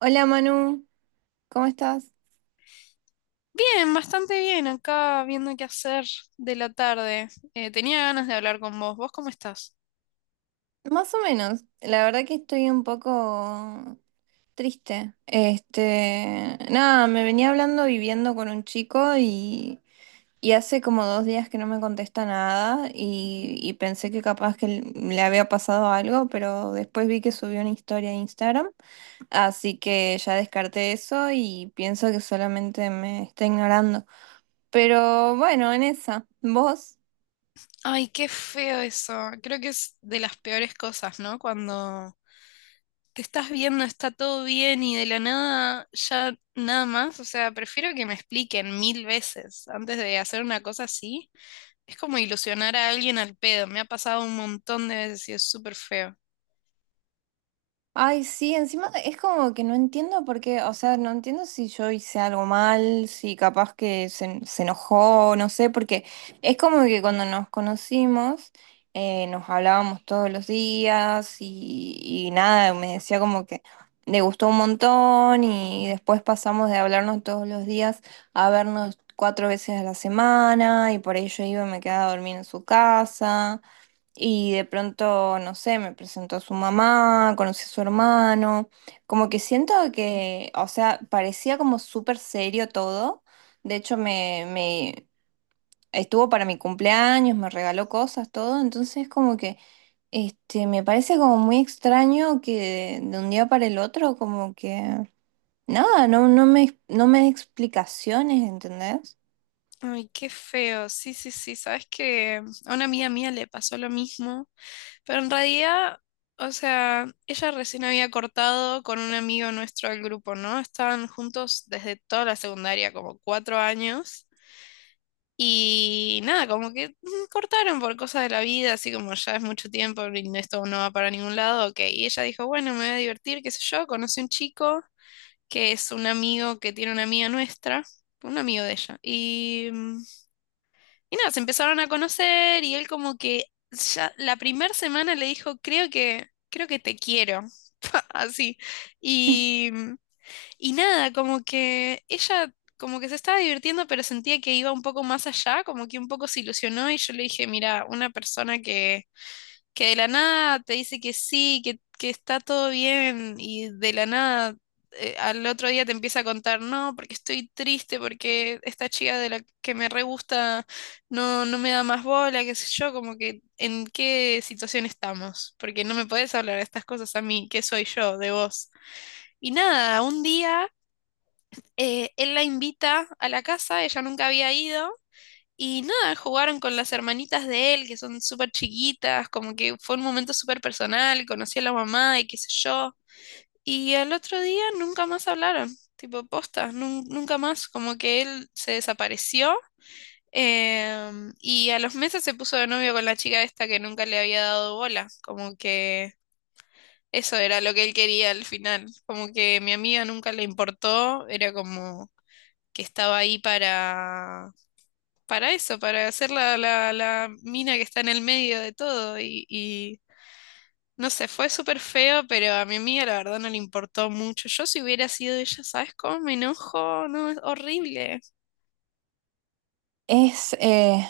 Hola Manu, ¿cómo estás? Bien, bastante bien, acá viendo qué hacer de la tarde. Tenía ganas de hablar con vos. ¿Vos cómo estás? Más o menos, la verdad que estoy un poco triste. Nada, me venía hablando viviendo con un chico y hace como dos días que no me contesta nada y pensé que capaz que le había pasado algo, pero después vi que subió una historia a Instagram, así que ya descarté eso y pienso que solamente me está ignorando. Pero bueno, en esa, ¿vos? Ay, qué feo eso. Creo que es de las peores cosas, ¿no? Cuando te estás viendo, está todo bien y de la nada ya nada más. O sea, prefiero que me expliquen mil veces antes de hacer una cosa así. Es como ilusionar a alguien al pedo. Me ha pasado un montón de veces y es súper feo. Ay, sí, encima es como que no entiendo por qué, o sea, no entiendo si yo hice algo mal, si capaz que se enojó, no sé, porque es como que cuando nos conocimos nos hablábamos todos los días y nada, me decía como que le gustó un montón y después pasamos de hablarnos todos los días a vernos cuatro veces a la semana y por ello iba y me quedaba a dormir en su casa. Y de pronto, no sé, me presentó a su mamá, conocí a su hermano, como que siento que, o sea, parecía como súper serio todo. De hecho, me estuvo para mi cumpleaños, me regaló cosas, todo. Entonces, como que, me parece como muy extraño que de, un día para el otro, como que, nada, no, no me da explicaciones, ¿entendés? Ay, qué feo. Sí, sí, sí. Sabes que a una amiga mía le pasó lo mismo, pero en realidad, o sea, ella recién había cortado con un amigo nuestro del grupo, ¿no? Estaban juntos desde toda la secundaria, como cuatro años. Y nada, como que cortaron por cosas de la vida, así como ya es mucho tiempo y esto no va para ningún lado, ok. Y ella dijo, bueno, me voy a divertir, qué sé yo, conoce un chico que es un amigo que tiene una amiga nuestra, un amigo de ella. Y nada, se empezaron a conocer y él como que ya la primera semana le dijo, creo que te quiero, así. Y, mm, y nada, como que ella como que se estaba divirtiendo, pero sentía que iba un poco más allá, como que un poco se ilusionó y yo le dije, mira, una persona que de la nada te dice que sí, que está todo bien y de la nada al otro día te empieza a contar, no, porque estoy triste, porque esta chica de la que me re gusta no me da más bola, qué sé yo, como que en qué situación estamos, porque no me podés hablar de estas cosas a mí, que soy yo, de vos. Y nada, un día... Él la invita a la casa, ella nunca había ido. Y nada, jugaron con las hermanitas de él, que son súper chiquitas, como que fue un momento súper personal, conocí a la mamá y qué sé yo. Y al otro día nunca más hablaron, tipo posta, nunca más, como que él se desapareció. Y a los meses se puso de novio con la chica esta que nunca le había dado bola, como que eso era lo que él quería al final, como que mi amiga nunca le importó, era como que estaba ahí para eso, para hacer la mina que está en el medio de todo. Y no sé, fue súper feo, pero a mi amiga la verdad no le importó mucho. Yo si hubiera sido ella, ¿sabes cómo me enojo? No, es horrible. Es,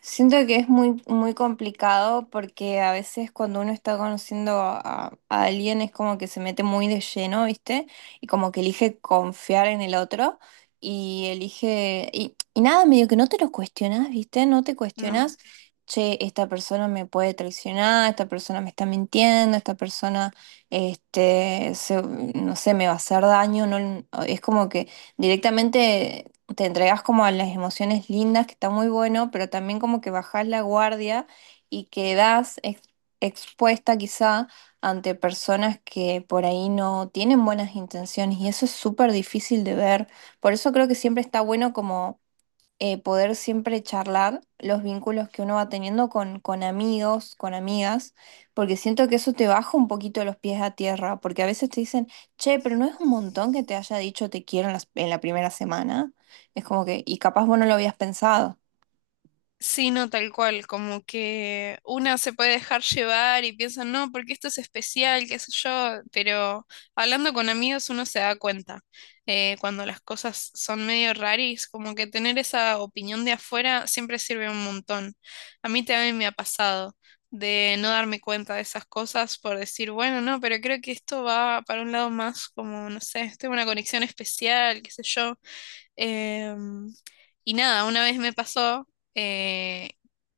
siento que es muy complicado porque a veces cuando uno está conociendo a alguien es como que se mete muy de lleno, ¿viste? Y como que elige confiar en el otro y elige, y nada, medio que no te lo cuestionas, ¿viste? No te No. cuestionas, che, esta persona me puede traicionar, esta persona me está mintiendo, esta persona, no sé, me va a hacer daño, no, es como que directamente te entregas como a las emociones lindas, que está muy bueno, pero también como que bajás la guardia y expuesta quizá ante personas que por ahí no tienen buenas intenciones y eso es súper difícil de ver. Por eso creo que siempre está bueno como poder siempre charlar los vínculos que uno va teniendo con amigos, con amigas, porque siento que eso te baja un poquito los pies a tierra, porque a veces te dicen, che, pero no es un montón que te haya dicho te quiero en la primera semana. Es como que, y capaz vos no lo habías pensado. Sí, no, tal cual, como que una se puede dejar llevar y piensa, no, porque esto es especial, qué sé yo, pero hablando con amigos uno se da cuenta cuando las cosas son medio raris, como que tener esa opinión de afuera siempre sirve un montón. A mí también me ha pasado de no darme cuenta de esas cosas por decir, bueno, no, pero creo que esto va para un lado más como, no sé, tengo una conexión especial, qué sé yo. Em, y nada, una vez me pasó eh,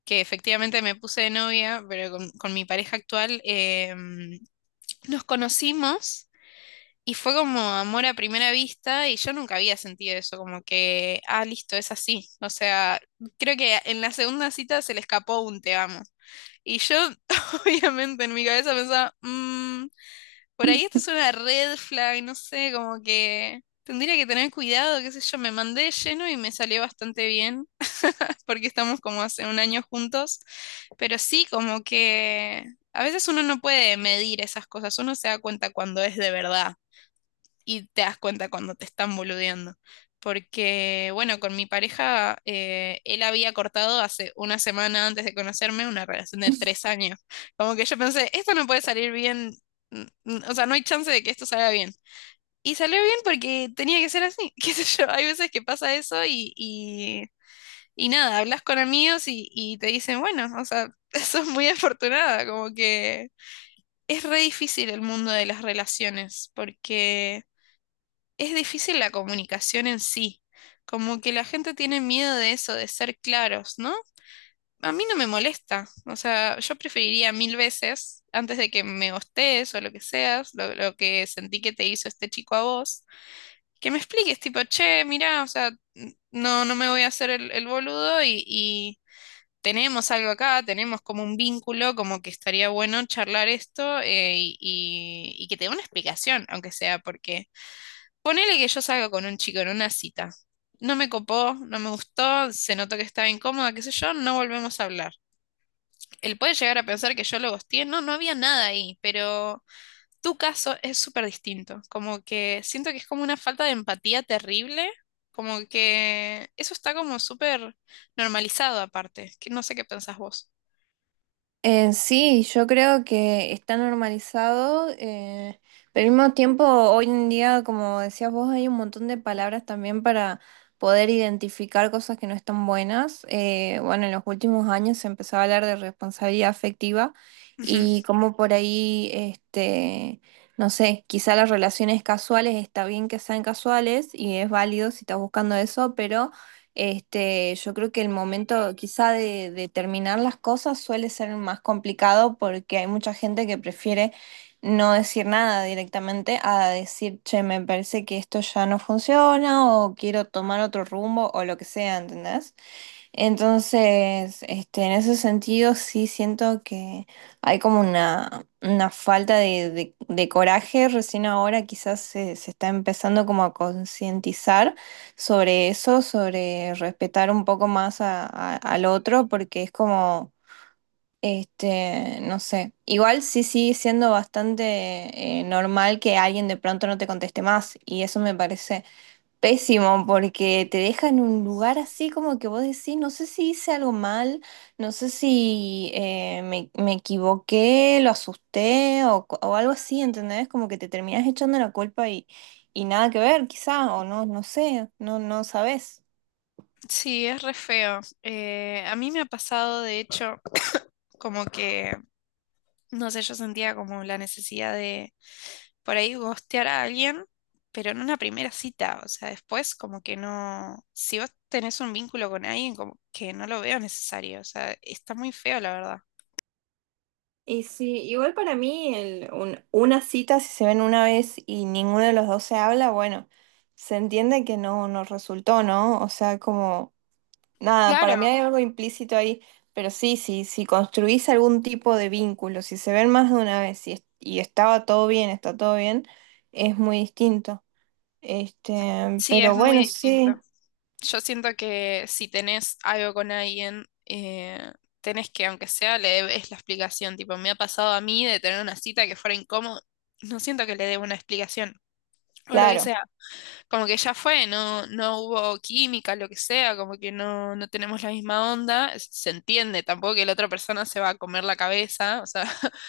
que efectivamente me puse de novia, pero con mi pareja actual em, nos conocimos y fue como amor a primera vista y yo nunca había sentido eso, como que, ah, listo, es así. O sea, creo que en la segunda cita se le escapó un te amo. Y yo obviamente en mi cabeza pensaba, por ahí esto es una red flag, no sé, como que tendría que tener cuidado, qué sé yo, me mandé lleno y me salió bastante bien, porque estamos como hace un año juntos, pero sí, como que a veces uno no puede medir esas cosas, uno se da cuenta cuando es de verdad y te das cuenta cuando te están boludeando. Porque, bueno, con mi pareja, él había cortado hace una semana antes de conocerme una relación de tres años. Como que yo pensé, esto no puede salir bien, o sea, no hay chance de que esto salga bien. Y salió bien porque tenía que ser así, qué sé yo, hay veces que pasa eso y nada, hablas con amigos y te dicen, bueno, o sea, sos muy afortunada, como que es re difícil el mundo de las relaciones, porque es difícil la comunicación en sí. Como que la gente tiene miedo de eso, de ser claros, ¿no? A mí no me molesta. O sea, yo preferiría mil veces, antes de que me gostes o lo que seas, lo que sentí que te hizo este chico a vos, que me expliques, tipo, che, mirá, o sea, no, no me voy a hacer el boludo y tenemos algo acá, tenemos como un vínculo, como que estaría bueno charlar esto y que te dé una explicación, aunque sea porque ponele que yo salgo con un chico en una cita. No me copó, no me gustó, se notó que estaba incómoda, qué sé yo, no volvemos a hablar. Él puede llegar a pensar que yo lo ghosteé, no había nada ahí, pero tu caso es súper distinto. Como que siento que es como una falta de empatía terrible, como que eso está como súper normalizado aparte, que no sé qué pensás vos. Sí, yo creo que está normalizado, pero al mismo tiempo, hoy en día, como decías vos, hay un montón de palabras también para poder identificar cosas que no están buenas. Bueno, en los últimos años se empezó a hablar de responsabilidad afectiva Ujú. y como por ahí, no sé, quizá las relaciones casuales está bien que sean casuales y es válido si estás buscando eso, pero yo creo que el momento quizá de terminar las cosas suele ser más complicado porque hay mucha gente que prefiere no decir nada directamente a decir, che, me parece que esto ya no funciona o quiero tomar otro rumbo o lo que sea, ¿entendés? Entonces, en ese sentido sí siento que hay como una falta de, de coraje. Recién ahora quizás se está empezando como a concientizar sobre eso, sobre respetar un poco más al otro, porque es como, no sé, igual sí sigue siendo bastante normal que alguien de pronto no te conteste más y eso me parece pésimo, porque te deja en un lugar así como que vos decís, no sé si hice algo mal, no sé si me equivoqué, lo asusté o algo así, ¿entendés? Como que te terminás echando la culpa y nada que ver, quizá, o no, no sé, no, no sabés. Sí, es re feo. A mí me ha pasado, de hecho, como que, no sé, yo sentía como la necesidad de por ahí ghostear a alguien, pero en una primera cita, o sea, después como que no, si vos tenés un vínculo con alguien, como que no lo veo necesario, o sea, está muy feo, la verdad. Y sí, igual para mí una cita, si se ven una vez y ninguno de los dos se habla, bueno, se entiende que no, no resultó, ¿no? O sea, como... nada, para mí Claro, hay algo implícito ahí, pero sí, sí, si construís algún tipo de vínculo, si se ven más de una vez y estaba todo bien, está todo bien, es muy distinto. Sí, Pero es muy bueno, distinto. sí, Yo siento que si tenés algo con alguien, tenés que, aunque sea, le debes la explicación. Tipo, me ha pasado a mí de tener una cita que fuera incómodo, no siento que le deba una explicación o lo que claro. sea. Como que ya fue, no, no hubo química, lo que sea, como que no, no tenemos la misma onda, se entiende, tampoco que la otra persona se va a comer la cabeza, o sea,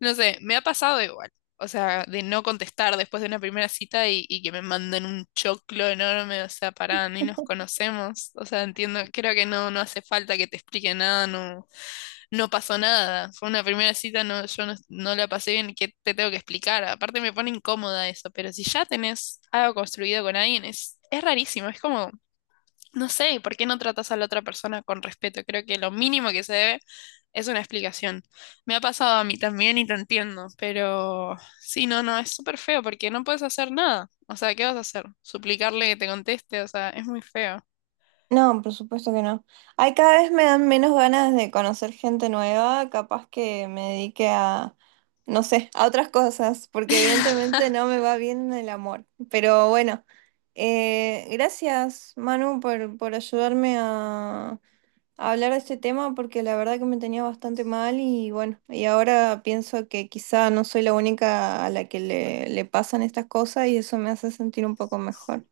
no sé, me ha pasado igual, o sea, de no contestar después de una primera cita y que me manden un choclo enorme, o sea, pará, ni nos conocemos, o sea, entiendo, creo que no hace falta que te explique nada, no pasó nada. Fue una primera cita, no, yo no, no la pasé bien, ¿qué te tengo que explicar? Aparte me pone incómoda eso, pero si ya tenés algo construido con alguien, es rarísimo, es como, no sé, ¿por qué no tratas a la otra persona con respeto? Creo que lo mínimo que se debe es una explicación. Me ha pasado a mí también y lo entiendo, pero sí, no, no, es súper feo porque no puedes hacer nada. O sea, ¿qué vas a hacer? ¿Suplicarle que te conteste? O sea, es muy feo. No, por supuesto que no. Ay, cada vez me dan menos ganas de conocer gente nueva, capaz que me dedique a, no sé, a otras cosas, porque evidentemente no me va bien el amor. Pero bueno, gracias, Manu, por ayudarme a hablar de este tema porque la verdad que me tenía bastante mal y bueno, y ahora pienso que quizá no soy la única a la que le pasan estas cosas y eso me hace sentir un poco mejor.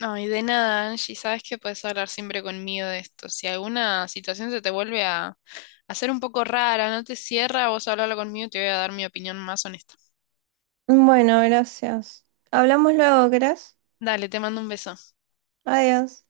Ay, de nada, Angie, sabes que puedes hablar siempre conmigo de esto. Si alguna situación se te vuelve a hacer un poco rara, no te cierra, vos hablalo conmigo y te voy a dar mi opinión más honesta. Bueno, gracias. Hablamos luego, ¿querés? Dale, te mando un beso. Adiós.